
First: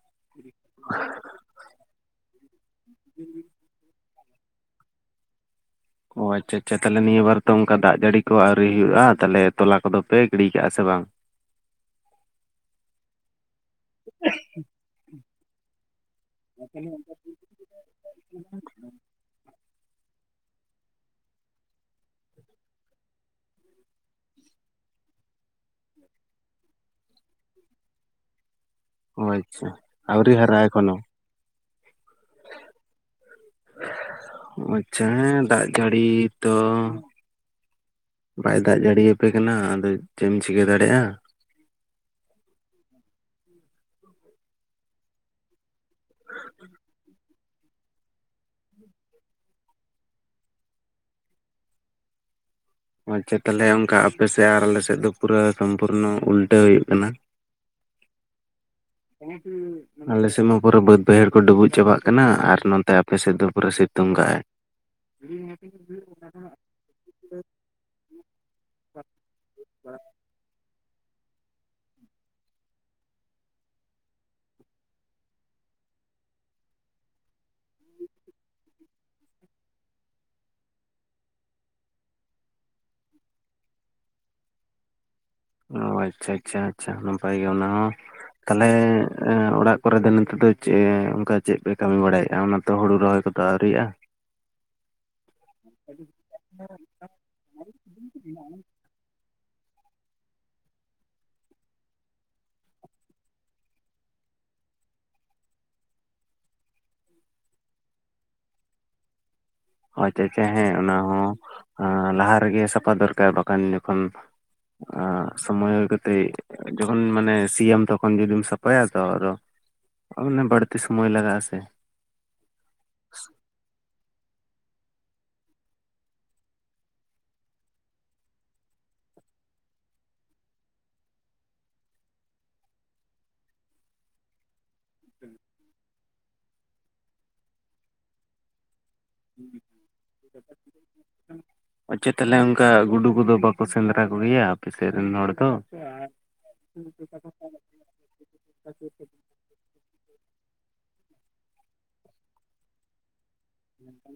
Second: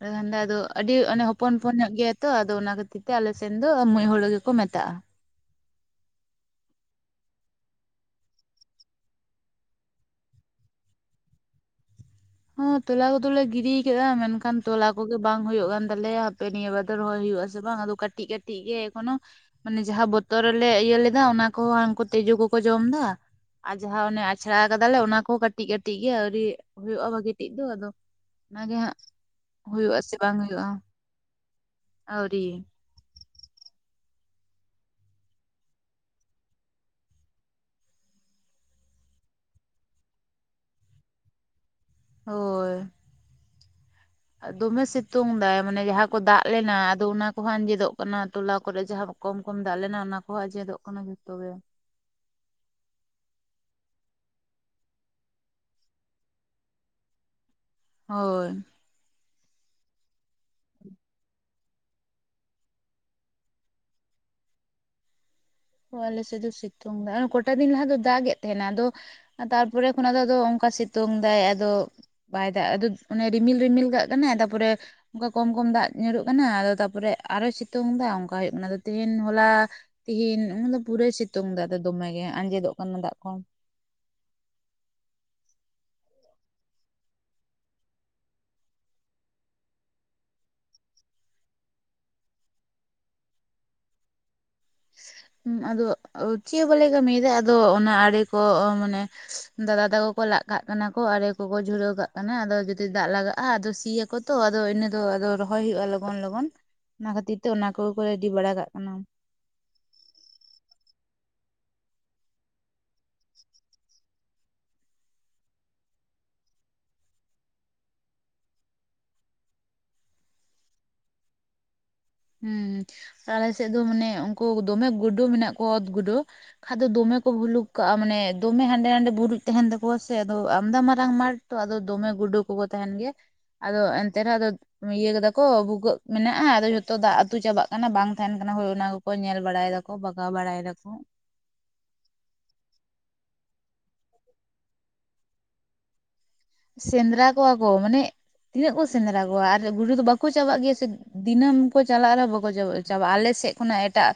ᱠᱷᱟᱱ ᱟᱫᱚ ᱟᱹᱰᱤ ᱚᱱᱮ ᱦᱚᱯᱚᱱ ᱦᱚᱯᱚᱱ ᱧᱚᱜ ᱜᱮᱭᱟ ᱛᱚ ᱟᱫᱚ ᱚᱱᱟ ᱠᱷᱟᱹᱛᱤᱨ ᱛᱮ ᱟᱞᱮ ᱥᱮᱱ ᱫᱚ ᱢᱩᱡ ᱦᱩᱲᱩ ᱜᱮᱠᱚ ᱢᱮᱛᱟᱜᱼᱟ᱾ ᱚ ᱟᱪᱪᱷᱟ ᱟᱪᱪᱷᱟ ᱛᱟᱦᱚᱞᱮ ᱱᱤᱭᱟᱹ ᱵᱟᱨ ᱛᱚ ᱚᱱᱠᱟ ᱫᱟᱜ ᱡᱟᱹᱲᱤ ᱠᱚ ᱟᱹᱣᱨᱤ ᱦᱩᱭᱩᱜᱼᱟ ᱛᱟᱦᱚᱞᱮ ᱛᱚᱞᱟ ᱠᱚᱫᱚ ᱯᱮ ᱜᱤᱰᱤ ᱠᱟᱜᱼᱟ ᱥᱮ ᱵᱟᱝ? [inaudible] ᱦᱚ ᱛᱚᱞᱟ ᱠᱚᱫᱚ ᱞᱮ ᱜᱤᱰᱤ ᱠᱮᱫᱟ ᱢᱮᱱᱠᱷᱟᱱ ᱛᱚᱞᱟ ᱠᱚᱜᱮ ᱵᱟᱝ ᱦᱩᱭᱩᱜ ᱠᱟᱱ ᱛᱟᱞᱮᱭᱟ ᱦᱟᱯᱮ ᱱᱤᱭᱟᱹ ᱵᱟᱨ ᱫᱚ ᱨᱚᱦᱚᱭ ᱦᱩᱭᱩᱜ ᱟᱥᱮ ᱵᱟᱝ ᱟᱫᱚ ᱠᱟᱹᱴᱤᱡ ᱠᱟᱹᱴᱤᱡ ᱜᱮ ᱮᱠᱷᱚᱱᱳ ᱢᱟᱱᱮ ᱡᱟᱦᱟᱸ ᱵᱚᱛᱚᱨ ᱨᱮᱞᱮ ᱤᱭᱟᱹ ᱞᱮᱫᱟ ᱚᱱᱟ ᱠᱚᱦᱚᱸ ᱩᱱᱠᱩ ᱛᱤᱡᱩ ᱠᱚᱠᱚ ᱡᱚᱢ ᱫᱟ, ᱟᱨ ᱡᱟᱦᱟᱸ ᱚᱱᱮ ᱟᱪᱷᱲᱟ ᱠᱟᱫᱟᱞᱮ ᱚᱱᱟ ᱠᱚᱦᱚᱸ ᱠᱟᱹᱴᱤᱡ ᱠᱟᱴᱤᱡ ᱜᱮ ᱟᱹᱣᱨᱤ ᱦᱩᱭᱩᱜᱜᱼᱟ ᱵᱷᱟ ᱜᱤᱴᱤᱡ ᱫᱚ ᱟᱫᱚ ᱚᱱᱟ ᱜᱮ ᱦᱟᱸᱜ ᱚ ᱟᱪᱪᱷᱟ ᱦᱩᱭᱩᱜ ᱟᱥᱮ ᱟᱹᱣᱨᱤ ᱵᱟᱝ ᱦᱟᱨᱟᱜᱼᱟ ᱦᱩᱭᱩᱜᱼᱟ ᱮᱠᱷᱚᱱᱳ ᱟᱣᱨᱤ᱾ ᱟᱪᱪᱷᱟ ᱦᱮᱸ ᱫᱟᱜ ᱡᱟᱹᱲᱤ ᱛᱚ ᱵᱟᱭ ᱫᱟᱜ ᱡᱟᱹᱲᱤᱭᱟ ᱟᱯᱮ ᱠᱟᱱᱟ ᱟᱫᱚ ᱪᱮᱫ ᱮᱢ ᱪᱤᱠᱟᱹ ᱫᱟᱲᱮᱭᱟᱜᱼᱟ? ᱦᱳᱭ᱾ ᱫᱚᱢᱮ ᱥᱤᱛᱩᱝ ᱫᱟᱭ ᱢᱟᱱᱮ ᱡᱟᱦᱟᱸ ᱠᱚ ᱫᱟᱜ ᱞᱮᱱᱟ ᱟᱫᱚ ᱚᱱᱟ ᱠᱚᱦᱚᱸ ᱟᱸᱡᱮᱫᱚᱜ ᱠᱟᱱᱟ ᱛᱚᱞᱟ ᱠᱚᱨᱮ ᱡᱟᱦᱟᱸ ᱠᱚᱢ ᱠᱚᱢ ᱫᱟᱜ ᱞᱮᱱᱟ ᱚᱱᱟ ᱠᱚᱦᱚᱸ ᱟᱡᱮᱫᱚᱜ ᱠᱟᱱᱟ ᱡᱷᱚᱛᱚ ᱜᱮ᱾ ᱟᱪᱪᱷᱟ ᱛᱟᱦᱚᱞᱮ ᱚᱱᱠᱟ ᱟᱯᱮᱥᱮᱫ ᱟᱨ ᱟᱞᱮ ᱥᱮᱫ ᱫᱚ ᱯᱩᱨᱟᱹ ᱥᱚᱢᱯᱩᱨᱱᱚ ᱩᱞᱴᱟᱹ ᱦᱩᱭᱩᱜ ᱠᱟᱱᱟ ᱾ ᱦᱳᱭ᱾ [inaudible] ᱟᱞᱮᱥᱮᱫ ᱢᱟ ᱯᱩᱨᱟᱹ ᱵᱟᱹᱫ ᱵᱟᱹᱭᱦᱟᱹᱲ ᱠᱚ ᱰᱩᱵᱩᱡ ᱪᱟᱵᱟᱜ ᱠᱟᱱᱟ ᱟᱨ ᱱᱚᱛᱮ ᱟᱯᱮ ᱥᱮᱫ ᱫᱚ ᱯᱩᱨᱟᱹ ᱥᱤᱛᱩᱝ ᱠᱟᱜ ᱟᱭ ᱾ [inaudible] ᱚ ᱟᱞᱮ ᱥᱮᱫ ᱫᱚ ᱥᱤᱛᱩᱝ ᱫᱟᱭ, ᱟᱨ ᱴᱟ ᱫᱤᱱ ᱞᱟᱦᱟ ᱫᱚ ᱫᱟᱜ ᱮᱫ ᱛᱟᱦᱮᱸᱱᱟᱭ ᱟᱫᱚ ᱛᱟᱨᱯᱚᱨᱮ ᱠᱷᱚᱱ ᱟᱫᱚ ᱫᱚ ᱚᱝᱠᱟ ᱥᱤᱛᱩᱝ ᱫᱟᱭ ᱟᱫᱚ ᱵᱟᱭ ᱫᱟᱜ ᱟᱫᱚ ᱚᱱᱮ ᱨᱤᱢᱤᱞ ᱨᱤᱢᱤᱞ ᱠᱟᱜ ᱠᱟᱱᱟᱭ ᱛᱟᱯᱚᱨᱮ ᱚᱱᱠᱟ ᱠᱚᱢ ᱠᱚᱢ ᱫᱟᱜ ᱧᱩᱨᱩᱜ ᱠᱟᱱᱟ ᱟᱫᱚ ᱛᱟᱨᱯᱚᱨᱮ ᱟᱨᱚᱭ ᱥᱤᱛᱩᱝ ᱫᱟ ᱚᱱᱠᱟ ᱦᱩᱭᱩᱜ ᱠᱟᱱᱟ ᱟᱫᱚ ᱛᱮᱦᱮᱧ ᱦᱚᱞᱟ ᱛᱤᱦᱤᱧ ᱚᱱᱟ ᱫᱚ ᱯᱩᱨᱟᱹᱭ ᱥᱤᱛᱩᱝ ᱫᱟᱭ ᱟᱫᱚ ᱫᱚᱢᱮ ᱜᱮ ᱟᱸᱡᱮᱫᱚᱜ ᱠᱟᱱᱟ ᱫᱟᱜ ᱠᱚᱦᱚᱸ ᱾ ᱚ ᱟᱪᱪᱷᱟ ᱟᱪᱪᱷᱟ ᱟᱪᱪᱷᱟ ᱱᱟᱯᱟᱭ ᱜᱮ ᱚᱱᱟ ᱦᱚᱸ᱾ ᱛᱟᱦᱚᱞᱮ ᱮᱸ ᱚᱲᱟᱜ ᱠᱚᱨᱮ ᱫᱚ ᱱᱤᱛᱚᱜ ᱫᱚ ᱪᱮᱫ ᱚᱱᱠᱟ ᱪᱮᱫ ᱯᱮ ᱠᱟᱹᱢᱤ ᱵᱟᱲᱟᱭᱮᱫᱼᱟ ᱚᱱᱟᱛᱮ ᱦᱩᱲᱩ ᱨᱚᱦᱚᱭ ᱠᱚᱫᱚ ᱟᱹᱣᱨᱤᱭᱟᱜᱼᱟ ᱾ ᱟᱫᱚ ᱪᱮᱫ ᱦᱚᱸ ᱵᱟᱞᱮ ᱠᱟᱹᱢᱤᱭᱫᱟ ᱟᱫᱚ ᱚᱱᱟ ᱟᱲᱮ ᱠᱚ ᱢᱟᱱᱮ ᱫᱟᱫᱟ ᱛᱟᱠᱚ ᱠᱚ ᱞᱟᱜ ᱠᱟᱜ ᱠᱟᱱᱟ ᱠᱚ, ᱟᱲᱮ ᱠᱚᱠᱚ ᱡᱷᱩᱨᱟᱹᱣ ᱠᱟᱜ ᱠᱟᱱᱟ, ᱟᱫᱚ ᱡᱩᱫᱤ ᱫᱟᱜ ᱞᱟᱜᱟᱜ-ᱟ, ᱟᱫᱚ ᱥᱤᱭᱟ ᱠᱚᱛᱚ ᱟᱫᱚ ᱤᱱᱟᱹ ᱫᱚ ᱟᱫᱚ ᱨᱚᱦᱚᱭ ᱦᱩᱭᱩᱜᱼᱟ ᱞᱚᱜᱚᱱ ᱞᱚᱜᱚᱱ ᱾ ᱚᱱᱟ ᱠᱷᱟᱹᱛᱤᱨ ᱛᱮ ᱚᱱᱟ ᱠᱚ ᱠᱚ ᱨᱮᱰᱤ ᱵᱟᱲᱟ ᱠᱟᱜ ᱠᱟᱱᱟ ᱾ ᱟᱪᱪᱷᱟ ᱟᱪᱪᱷᱟ, ᱦᱮᱸ ᱚᱱᱟ ᱦᱚᱸ ᱞᱟᱦᱟ ᱨᱮᱜᱮ ᱥᱟᱯᱷᱟ ᱫᱚᱨᱠᱟᱨ, ᱵᱟᱠᱷᱟᱱ ᱡᱚᱠᱷᱚᱱ ᱚᱻ ᱥᱚᱢᱚᱭ ᱦᱩᱭ ᱠᱟᱛᱮᱜ ᱡᱚᱠᱷᱚᱱ ᱢᱟᱱᱮ ᱥᱤᱭᱟᱢ ᱛᱚᱠᱷᱚᱱ ᱡᱩᱫᱤᱢ ᱥᱟᱯᱷᱟᱭᱟ ᱛᱚ ᱟᱫᱚ ᱾ ᱢᱟᱱᱮ ᱵᱟᱹᱲᱛᱤ ᱥᱚᱢᱚᱭ ᱞᱟᱜᱟᱜᱼᱟ ᱥᱮ ᱾ ᱦᱩᱸ ᱟᱞᱮ ᱥᱮᱫ ᱫᱚ ᱢᱟᱱᱮ, ᱩᱱᱠᱩ ᱫᱚᱢᱮ ᱜᱩᱰᱩ ᱢᱮᱱᱟᱜ ᱠᱚᱣᱟ ᱚᱛ ᱜᱩᱰᱩ᱾ ᱠᱷᱟᱱ ᱫᱚᱢᱮ ᱠᱚ ᱵᱷᱩᱞᱩᱠ ᱠᱟᱜᱼᱟ ᱢᱟᱱᱮ ᱫᱚᱢᱮ ᱦᱟᱸᱰᱮ ᱱᱟᱰᱮ ᱵᱩᱨᱩᱡᱽ ᱛᱟᱦᱮᱱ ᱛᱟᱠᱚᱣᱟ ᱥᱮ ᱟᱫᱚ ᱟᱢᱫᱟ ᱢᱟᱨᱟᱝ ᱢᱟᱴ ᱛᱚ ᱟᱫᱚ ᱫᱚᱢᱮ ᱜᱩᱰᱩ ᱠᱚᱠᱚ ᱛᱟᱦᱮᱱ ᱜᱮᱭᱟ᱾ ᱟᱫᱚ ᱮᱱᱛᱮ ᱨᱮᱦᱚᱸ ᱟᱫᱚ ᱤᱭᱟᱹ ᱠᱟᱫᱟ ᱠᱚ ᱵᱷᱩᱜᱟᱹᱜ ᱢᱮᱱᱟᱜᱼᱟ, ᱟᱫᱚ ᱡᱚᱛᱚ ᱡᱷᱚᱛᱚ ᱫᱟᱜ ᱟᱹᱛᱩ ᱪᱟᱵᱟᱜ ᱠᱟᱱᱟ, ᱵᱟᱝ ᱛᱟᱦᱮᱱ ᱠᱟᱱᱟ ᱦᱳᱭ ᱚᱱᱟ ᱠᱚᱠᱚ ᱧᱮᱞ ᱵᱟᱲᱟᱭ ᱫᱟᱠᱚ ᱵᱟᱜᱟᱣ ᱵᱟᱲᱟᱭ ᱫᱟᱠᱚ ᱟᱪᱪᱷᱟ ᱛᱟᱦᱚᱞᱮ ᱚᱱᱠᱟ ᱜᱩᱰᱩ ᱠᱚᱫᱚ ᱵᱟᱠᱚ ᱥᱮᱸᱫᱽᱨᱟ ᱠᱚᱜᱮᱭᱟ ᱟᱯᱮ ᱥᱮᱫ ᱨᱮᱱ ᱦᱚᱲ ᱫᱚ ᱥᱮᱸᱫᱽᱨᱟ ᱠᱚᱣᱟ ᱠᱚ ᱢᱟᱱᱮ ᱛᱤᱱᱟᱹᱜ ᱠᱚ ᱥᱮᱸᱫᱽᱨᱟ ᱠᱚᱣᱟ ᱟᱨ ᱜᱩᱰᱩ ᱫᱚ ᱵᱟᱠᱚ ᱪᱟᱵᱟᱜ ᱜᱮᱭᱟ ᱥᱮ ᱫᱤᱱᱟᱹᱢ ᱠᱚ ᱪᱟᱞᱟᱜ ᱨᱮᱦᱚ ᱵᱟᱠᱚ ᱪᱟᱵᱟᱜᱼᱟ ᱟᱞᱮᱥᱮᱫ ᱾ ᱠᱷᱚᱱᱟᱜ ᱮᱴᱟᱜ,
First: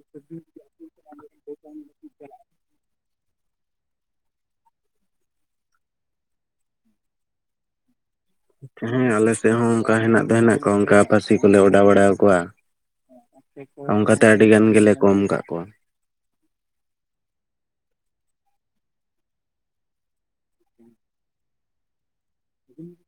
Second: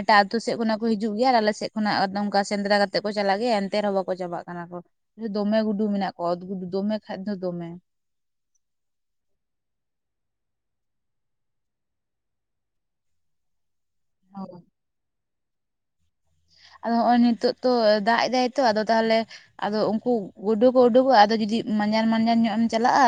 ᱮᱴᱟᱜ ᱟᱹᱛᱩ ᱥᱮᱫ ᱠᱷᱚᱱᱟᱜ ᱠᱚ ᱦᱤᱡᱩᱜ ᱜᱮᱭᱟ, ᱟᱨ ᱟᱞᱮ ᱥᱮᱫ ᱠᱷᱚᱱᱟᱜ ᱱᱚᱝᱠᱟ ᱥᱮᱸᱫᱽᱨᱟ ᱠᱟᱛᱮᱫᱼᱼ ᱛᱮᱜ ᱠᱚ ᱪᱟᱞᱟᱜ ᱜᱮᱭᱟ, ᱮᱱᱛᱮ ᱨᱮᱦᱚᱸ ᱵᱟᱠᱚ ᱪᱟᱵᱟᱜ ᱠᱟᱱᱟ ᱠᱚ, ᱫᱚᱢᱮ ᱜᱩᱰᱩ ᱢᱮᱱᱟᱜ ᱠᱚᱣᱟ ᱚᱛ ᱜᱩᱰᱩ ᱫᱚᱢᱮ ᱠᱷᱟᱡ ᱫᱚ ᱫᱚᱢᱮ ᱦᱮᱸ ᱟᱞᱮᱥᱮᱫ ᱦᱚᱸ ᱚᱱᱠᱟ ᱦᱮᱱᱟᱜ ᱫᱚ ᱦᱮᱱᱟᱜ ᱠᱚᱣᱟ ᱚᱱᱠᱟ ᱯᱟᱹᱥᱤ ᱠᱚᱞᱮ ᱚᱰᱟᱣ ᱵᱟᱲᱟ ᱠᱚᱣᱟ ᱚᱱᱠᱟᱛᱮ ᱟᱹᱰᱤ ᱜᱟᱱ ᱜᱮᱞᱮ ᱠᱚᱢ ᱠᱟᱜ ᱠᱚᱣᱟ ᱾ ᱟᱫᱚ ᱦᱚᱜᱼᱚᱭ ᱱᱤᱛᱳᱜ ᱛᱚ ᱫᱟᱜ ᱮᱫᱟᱭ ᱛᱚ, ᱟᱫᱚ ᱛᱟᱦᱚᱞᱮ ᱟᱫᱚ ᱩᱱᱠᱩ ᱜᱩᱰᱩ ᱠᱚ ᱩᱰᱩᱠᱚᱜ-ᱟ, ᱟᱫᱚ ᱡᱩᱫᱤ ᱢᱟᱡᱟᱱ ᱢᱟᱡᱟᱞ ᱧᱚᱜ ᱮᱢ ᱪᱟᱞᱟᱜᱼᱟ᱾